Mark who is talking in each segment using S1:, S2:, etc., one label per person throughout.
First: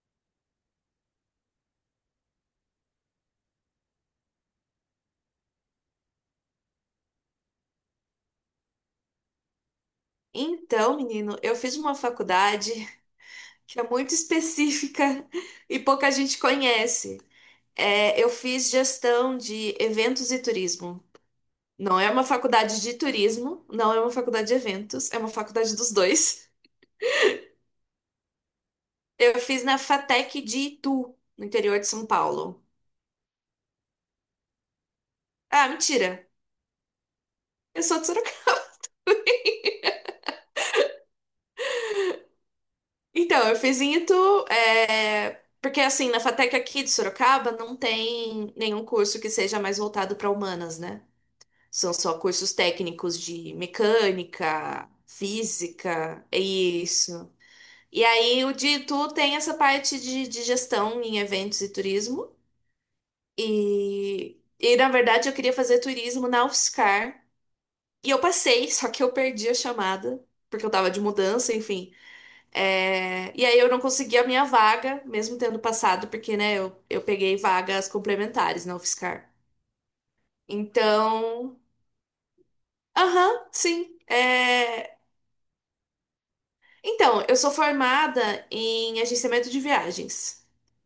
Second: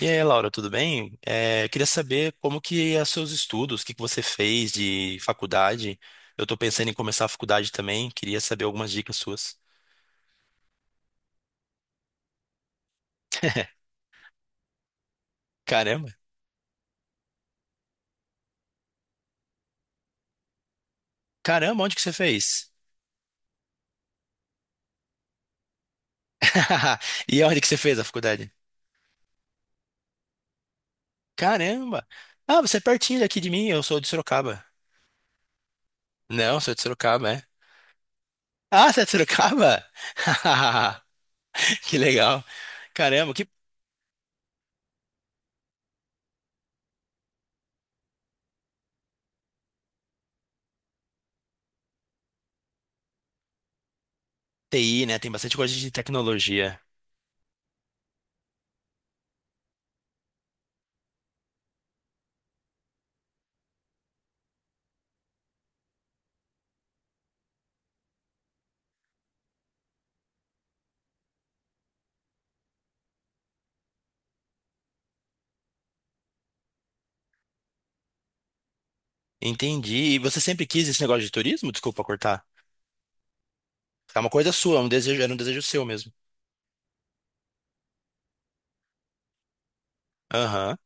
S1: E aí, Laura, tudo bem? Queria saber como que é os seus estudos, o que que você fez de faculdade. Eu estou pensando em começar a faculdade também, queria saber algumas dicas suas.
S2: Então, menino, eu fiz uma faculdade que é muito específica e pouca
S1: Caramba!
S2: gente conhece. É, eu fiz gestão de eventos e turismo.
S1: Caramba, onde
S2: Não
S1: que
S2: é
S1: você
S2: uma
S1: fez?
S2: faculdade de turismo, não é uma faculdade de eventos, é uma faculdade dos dois.
S1: E onde que você fez a faculdade?
S2: Eu fiz na FATEC de Itu, no interior de São
S1: Caramba! Ah,
S2: Paulo.
S1: você é pertinho daqui de mim, eu sou de Sorocaba.
S2: Ah, mentira,
S1: Não, sou de Sorocaba, é.
S2: eu sou de Sorocaba.
S1: Ah, você é de Sorocaba? Que legal. Caramba,
S2: Então,
S1: que
S2: eu fiz em Itu, porque assim, na FATEC aqui de Sorocaba não tem nenhum curso que seja mais voltado para humanas, né? São só cursos técnicos de mecânica,
S1: TI, né? Tem bastante coisa de
S2: física, é
S1: tecnologia.
S2: isso. E aí o de tu tem essa parte de gestão em eventos e turismo. E na verdade eu queria fazer turismo na UFSCar. E eu passei, só que eu perdi a chamada, porque eu tava de mudança, enfim. É, e aí eu não consegui a minha vaga, mesmo tendo passado, porque, né, eu peguei vagas complementares na UFSCar.
S1: Entendi. E você sempre quis esse negócio de
S2: Então,
S1: turismo? Desculpa cortar.
S2: aham, sim.
S1: É uma coisa sua, é um
S2: É,
S1: desejo, era um desejo seu mesmo.
S2: então, eu sou formada em agenciamento de viagens.
S1: Aham.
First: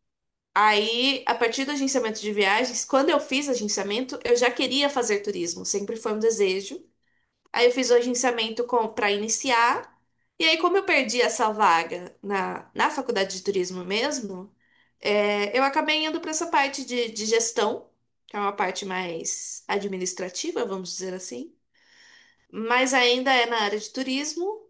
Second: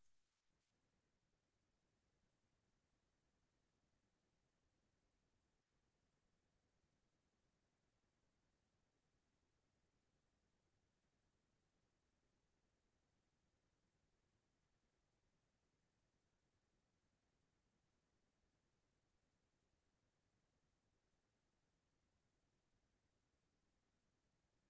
S2: Aí, a partir do agenciamento de viagens, quando eu fiz agenciamento, eu já queria fazer turismo, sempre foi um desejo. Aí eu fiz o agenciamento com para iniciar. E aí, como eu perdi essa vaga na, na faculdade de turismo mesmo, é, eu acabei indo para essa parte de gestão, que é uma parte mais administrativa, vamos dizer assim. Mas ainda é na área de turismo.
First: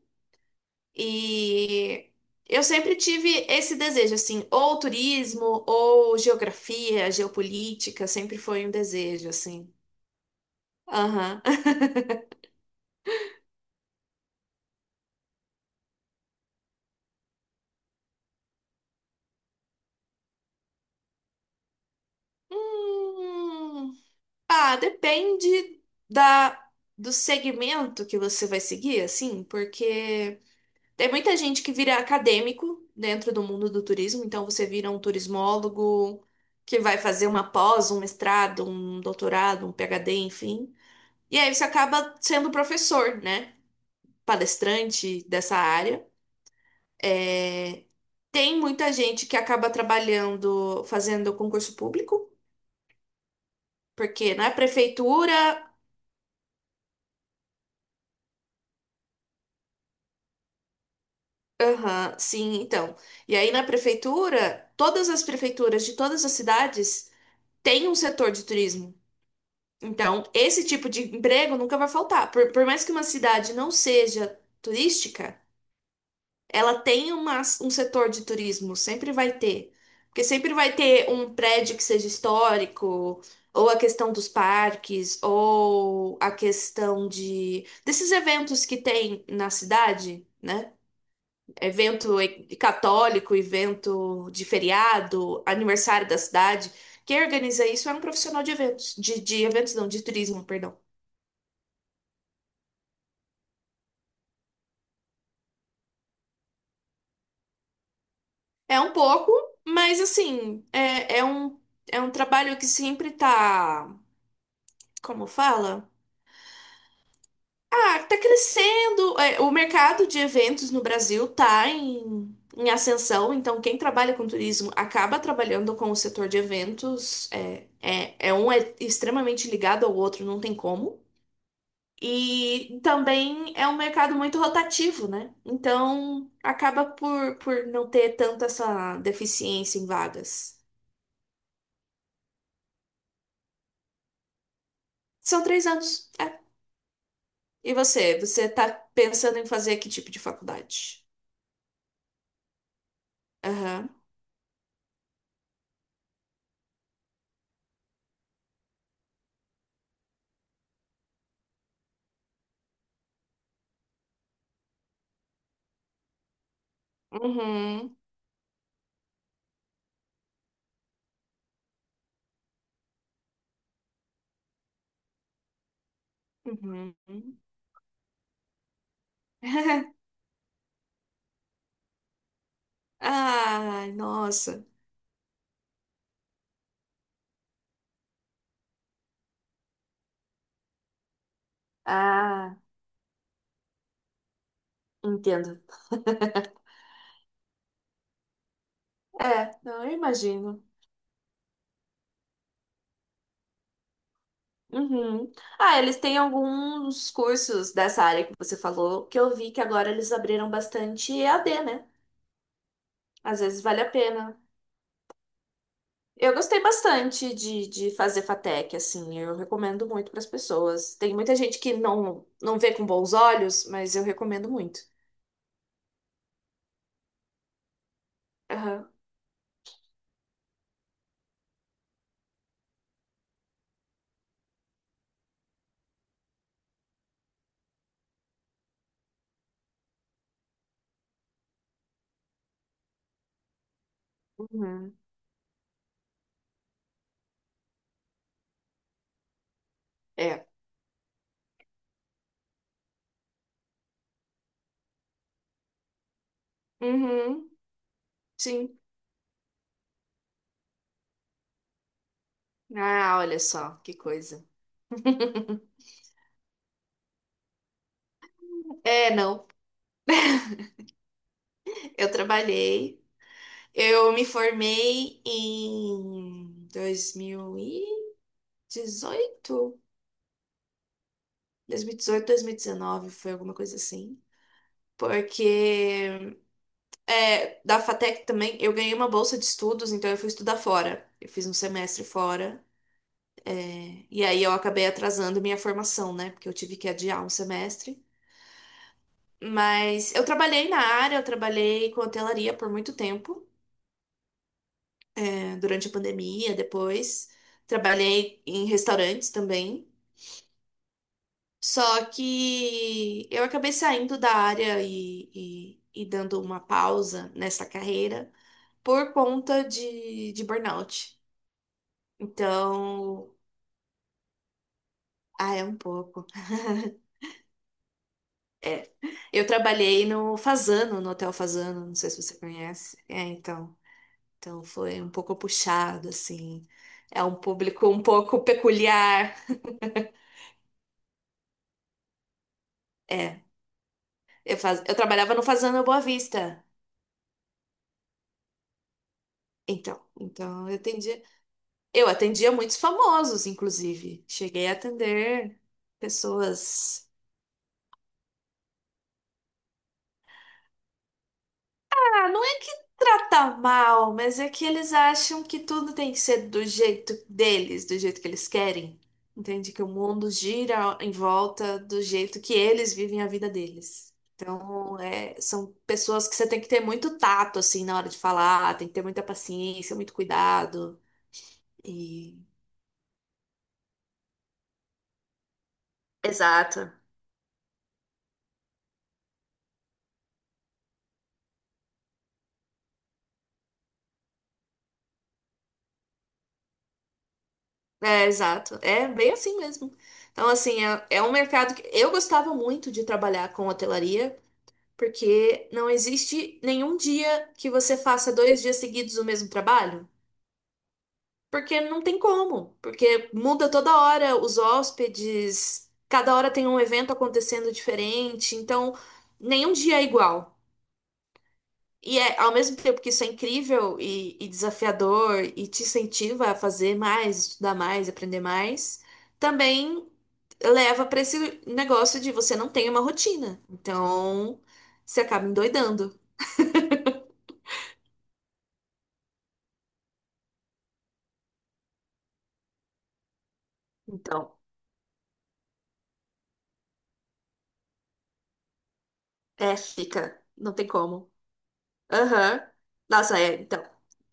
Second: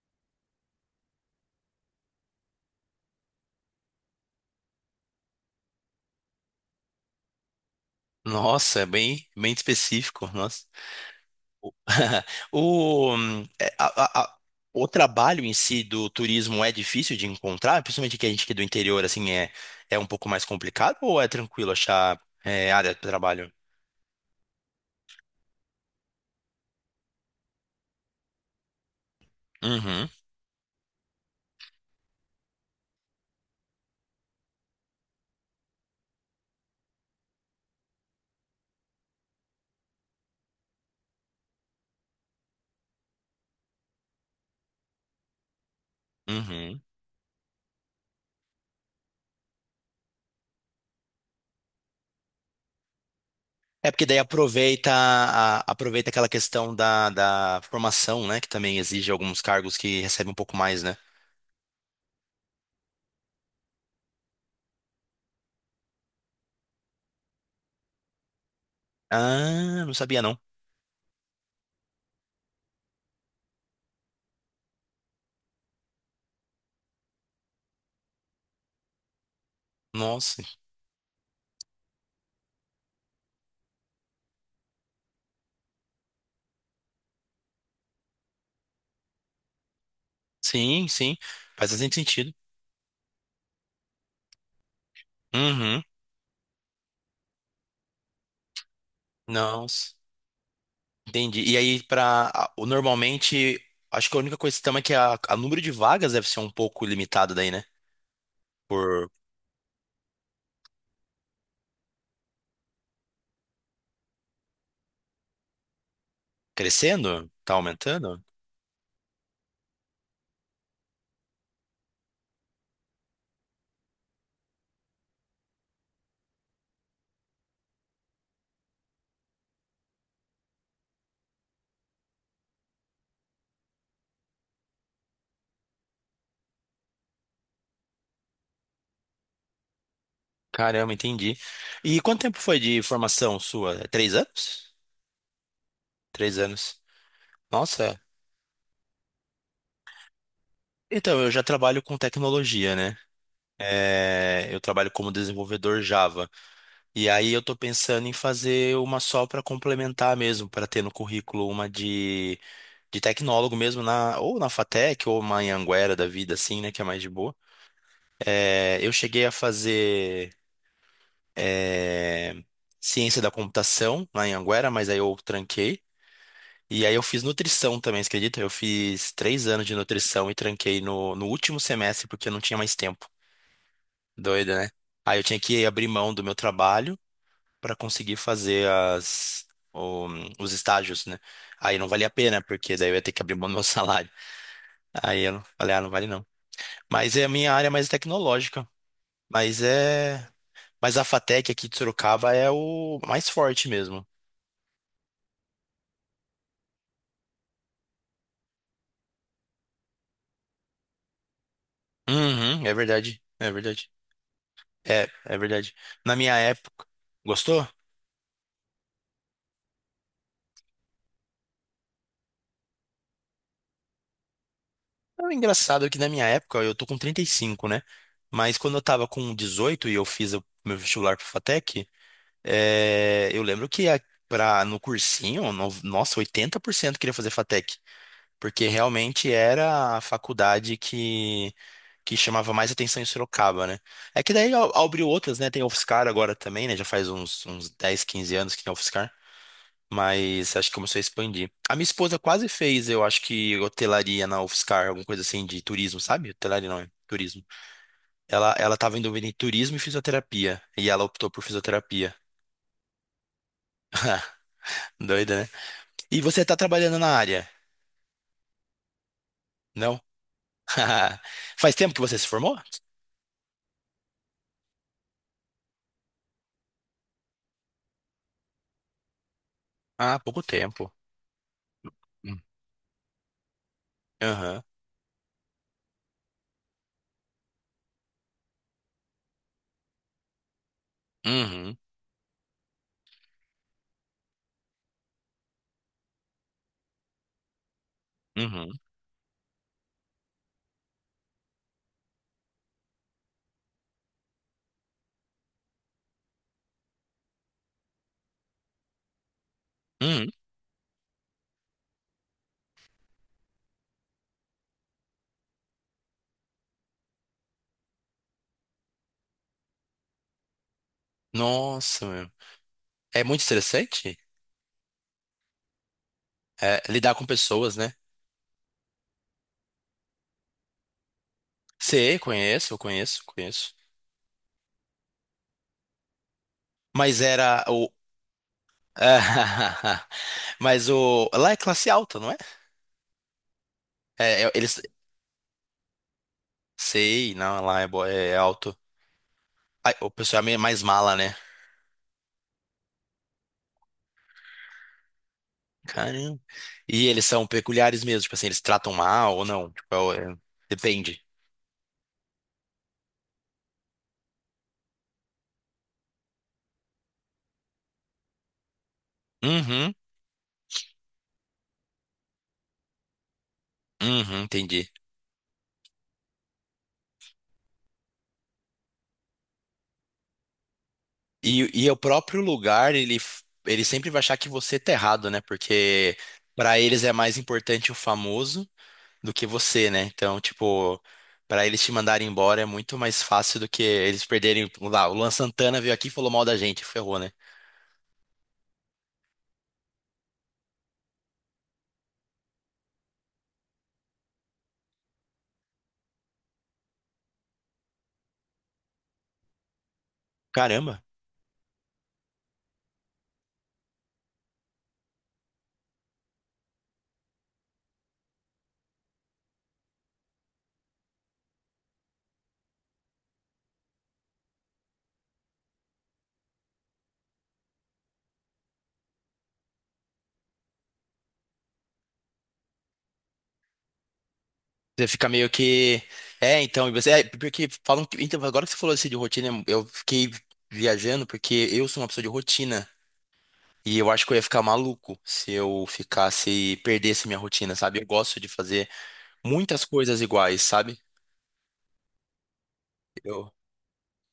S2: E eu sempre tive esse desejo, assim, ou turismo, ou geografia, geopolítica, sempre foi um
S1: Nossa, é bem,
S2: desejo,
S1: bem
S2: assim.
S1: específico. Nossa.
S2: Aham.
S1: O, é, a- o trabalho em si do turismo é difícil de encontrar, principalmente que a gente que é do interior, assim, é um pouco mais complicado ou é tranquilo achar área de trabalho?
S2: Hum, ah, depende da, do segmento que você vai seguir, assim,
S1: Uhum,
S2: porque tem muita gente que vira acadêmico dentro do mundo do turismo, então você vira um turismólogo que vai fazer uma pós, um mestrado, um doutorado, um PhD, enfim. E aí você acaba sendo professor, né? Palestrante dessa área.
S1: uhum.
S2: É, tem muita gente que acaba trabalhando, fazendo concurso público,
S1: É porque daí
S2: porque na
S1: aproveita,
S2: prefeitura.
S1: aproveita aquela questão da, da formação, né? Que também exige alguns cargos que recebem um pouco mais, né?
S2: Aham, sim, então. E aí na prefeitura, todas as prefeituras de todas as cidades têm um setor de turismo.
S1: Ah, não sabia
S2: Então,
S1: não.
S2: esse tipo de emprego nunca vai faltar. Por mais que uma cidade não seja turística, ela tem uma, um setor de turismo, sempre vai ter. Porque
S1: Nossa,
S2: sempre vai ter um prédio que seja histórico, ou a questão dos parques, ou a questão de desses eventos que tem na cidade, né?
S1: sim, sim. Faz bastante
S2: Evento
S1: sentido.
S2: e- católico, evento de feriado,
S1: Uhum.
S2: aniversário da cidade. Quem organiza isso é um profissional de eventos, de eventos não,
S1: Nossa.
S2: de turismo, perdão.
S1: Entendi. E aí, para normalmente, acho que a única questão é que a número de vagas deve ser um pouco limitado daí, né?
S2: É um
S1: Por
S2: pouco, mas assim, é, é um trabalho que sempre tá. Como fala?
S1: Crescendo, tá
S2: Ah, tá
S1: aumentando?
S2: crescendo. É, o mercado de eventos no Brasil tá em, em ascensão, então quem trabalha com turismo acaba trabalhando com o setor de eventos. É, é, é um é extremamente ligado ao outro, não tem como. E também é um mercado muito rotativo, né? Então acaba por não ter tanta essa deficiência em vagas.
S1: Caramba, entendi. E quanto tempo foi de formação sua? É 3 anos?
S2: São 3 anos. É.
S1: 3 anos.
S2: E
S1: Nossa.
S2: você? Você tá pensando em fazer que tipo de faculdade?
S1: Então, eu já trabalho com tecnologia, né?
S2: Aham.
S1: É, eu trabalho como desenvolvedor Java. E aí eu tô pensando em fazer uma só para complementar mesmo, para ter no currículo uma de tecnólogo mesmo na ou na FATEC ou uma Anhanguera da vida assim, né, que é mais de boa.
S2: Uhum.
S1: É, eu cheguei a fazer é, ciência da computação na Anhanguera, mas aí eu tranquei. E aí
S2: Uhum.
S1: eu fiz nutrição também, você acredita? Eu fiz 3 anos de nutrição e tranquei no último semestre porque eu não tinha mais tempo.
S2: Ai,
S1: Doida,
S2: nossa.
S1: né? Aí eu tinha que abrir mão do meu trabalho para conseguir fazer o- os estágios, né? Aí não valia a pena,
S2: Ah,
S1: porque daí eu ia ter que abrir mão do meu salário. Aí eu
S2: entendo.
S1: falei, ah, não vale não. Mas é a minha área mais tecnológica.
S2: É,
S1: Mas
S2: não, eu
S1: é.
S2: imagino.
S1: Mas a FATEC aqui de Sorocaba é o mais forte mesmo.
S2: Uhum. Ah, eles têm alguns cursos dessa área que você falou, que eu vi que agora eles abriram bastante EAD, né?
S1: Uhum, é verdade.
S2: Às
S1: É
S2: vezes vale a
S1: verdade.
S2: pena.
S1: É verdade. Na
S2: Eu
S1: minha
S2: gostei
S1: época.
S2: bastante
S1: Gostou?
S2: de fazer FATEC, assim, eu recomendo muito para as pessoas. Tem muita gente que não, não vê com bons olhos, mas eu recomendo muito.
S1: É engraçado é que na minha época eu tô com 35, né? Mas quando eu
S2: Aham.
S1: tava com 18 e eu fiz o meu vestibular pro FATEC. Eu lembro que no cursinho, nossa, 80% queria fazer FATEC, porque realmente era a faculdade que chamava mais atenção em Sorocaba, né? É que daí
S2: Uhum.
S1: abriu outras, né? Tem a UFSCar agora também, né? Já faz uns, 10, 15 anos que tem a UFSCar,
S2: É.
S1: mas acho que começou a expandir. A minha esposa quase fez, eu acho que hotelaria na UFSCar, alguma coisa assim de turismo, sabe? Hotelaria não é. Turismo.
S2: Uhum.
S1: Ela
S2: Sim.
S1: tava em dúvida em turismo e fisioterapia. E ela optou por fisioterapia.
S2: Ah, olha só, que coisa.
S1: Doida, né? E você está trabalhando na área?
S2: É, não.
S1: Não? Faz tempo que
S2: Eu
S1: você se formou?
S2: trabalhei. Eu me formei em 2018?
S1: Ah, pouco tempo.
S2: 2018,
S1: Hum.
S2: 2019, foi alguma coisa assim.
S1: Aham.
S2: Porque é, da FATEC também eu ganhei uma bolsa de estudos, então eu fui estudar fora. Eu fiz um
S1: Uhum.
S2: semestre fora. E aí eu acabei atrasando minha formação, né? Porque eu tive que adiar um semestre.
S1: Uhum.
S2: Mas eu trabalhei na área, eu trabalhei com hotelaria por muito tempo. Durante a pandemia, depois. Trabalhei em restaurantes também.
S1: Uhum.
S2: Só que eu acabei saindo da área e dando uma pausa nessa carreira por conta de burnout.
S1: Nossa, meu. É
S2: Então,
S1: muito interessante,
S2: ah, é um pouco.
S1: é, lidar com pessoas, né?
S2: É. Eu trabalhei no Fazano, no Hotel Fazano, não sei
S1: Sei,
S2: se você
S1: conheço,
S2: conhece. É,
S1: conheço, conheço.
S2: então. Então foi um pouco puxado, assim.
S1: Mas
S2: É um
S1: era o.
S2: público um pouco peculiar.
S1: Mas o. Lá é classe alta, não é?
S2: É, eu,
S1: Eles.
S2: faz... eu trabalhava no Fazenda Boa Vista.
S1: Sei, não, lá é alto. Ai,
S2: Então,
S1: o pessoal é meio
S2: então eu
S1: mais mala,
S2: atendia.
S1: né?
S2: Eu atendia muitos famosos, inclusive. Cheguei a atender
S1: Caramba. E
S2: pessoas.
S1: eles são peculiares mesmo, tipo assim, eles tratam mal ou não? Tipo, o- é- depende.
S2: Ah, não é que trata mal, mas é que eles acham que tudo tem que ser do jeito deles, do jeito que eles querem. Entende? Que o
S1: Uhum,
S2: mundo gira em volta do jeito que eles vivem a vida deles.
S1: uhum, entendi.
S2: Então, é, são pessoas que você tem que ter muito tato, assim, na hora de falar, tem que ter muita paciência, muito cuidado.
S1: E o
S2: E
S1: próprio lugar, ele sempre vai achar que você tá errado, né? Porque pra
S2: exato.
S1: eles é mais importante o famoso do que você, né? Então, tipo, pra eles te mandarem embora é muito mais fácil do que eles perderem. Vamos lá, o Luan Santana veio aqui e falou mal da gente, ferrou, né?
S2: É, exato. É bem assim mesmo. Então, assim, é, é um mercado que eu gostava muito de trabalhar com hotelaria, porque não existe nenhum dia que você faça dois dias seguidos o mesmo trabalho,
S1: Caramba.
S2: porque não tem como, porque muda toda hora os hóspedes, cada hora tem um evento acontecendo diferente, então nenhum dia é igual. E é, ao mesmo tempo que isso é incrível e desafiador e te incentiva a fazer mais, estudar mais, aprender mais, também leva para esse negócio de você não tem uma rotina. Então,
S1: Você
S2: você
S1: fica
S2: acaba
S1: meio que.
S2: endoidando.
S1: É, então, e você. É, porque falam que. Então, agora que você falou assim de rotina, eu fiquei viajando porque eu sou uma pessoa de rotina. E eu acho que eu ia
S2: Então,
S1: ficar maluco se eu ficasse, perdesse minha rotina, sabe? Eu gosto de fazer
S2: é,
S1: muitas coisas
S2: fica,
S1: iguais,
S2: não tem
S1: sabe?
S2: como. Aham. Nossa,
S1: Eu...
S2: é, então,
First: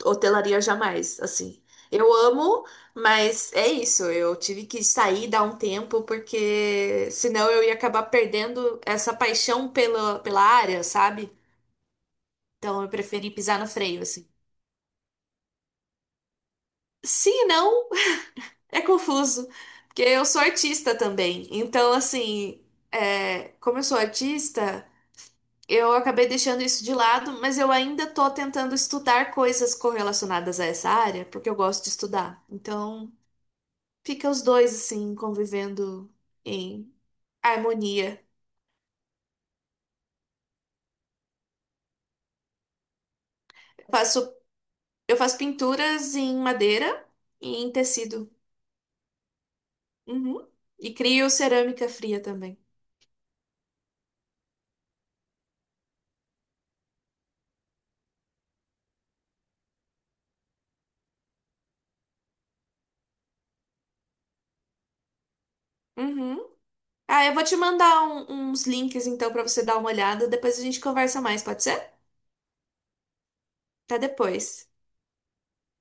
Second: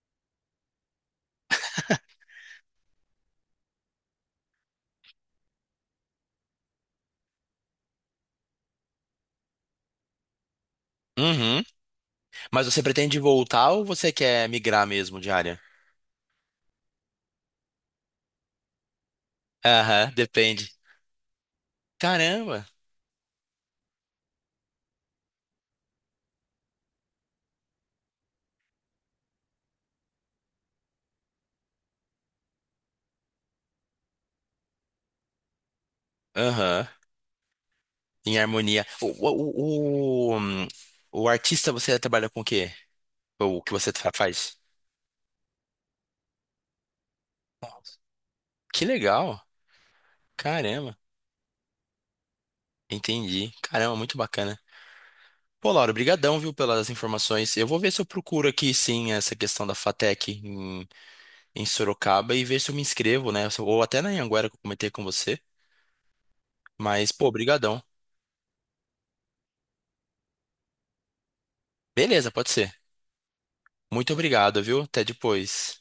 S2: hotelaria jamais, assim. Eu amo, mas é isso, eu tive que sair, dar um tempo, porque senão eu ia acabar perdendo essa paixão pela, pela área, sabe?
S1: Uhum. Mas
S2: Então
S1: você
S2: eu
S1: pretende
S2: preferi pisar no
S1: voltar ou
S2: freio,
S1: você
S2: assim.
S1: quer migrar mesmo de área?
S2: Se não, é confuso, porque
S1: Aham,
S2: eu sou
S1: depende.
S2: artista também. Então, assim,
S1: Caramba.
S2: é, como eu sou artista. Eu acabei deixando isso de lado, mas eu ainda estou tentando estudar coisas correlacionadas a essa área, porque eu gosto de estudar. Então, fica os dois assim convivendo
S1: Aham,
S2: em harmonia.
S1: em harmonia. O, o, o, hum, o artista, você trabalha com o quê? O que
S2: Eu
S1: você
S2: faço,
S1: faz?
S2: eu faço pinturas em madeira e em tecido.
S1: Que legal.
S2: Uhum. E
S1: Caramba.
S2: crio cerâmica fria também.
S1: Entendi. Caramba, muito bacana. Pô, Laura, brigadão, viu, pelas informações. Eu vou ver se eu procuro aqui, sim, essa questão da FATEC em, Sorocaba e ver se eu me inscrevo, né? Ou até na Anhanguera que eu comentei com você.
S2: Uhum.
S1: Mas,
S2: Ah,
S1: pô,
S2: eu vou te
S1: brigadão.
S2: mandar uns links então para você dar uma olhada. Depois a gente conversa mais, pode ser?
S1: Beleza, pode ser.
S2: Até
S1: Muito
S2: depois.
S1: obrigado, viu? Até depois.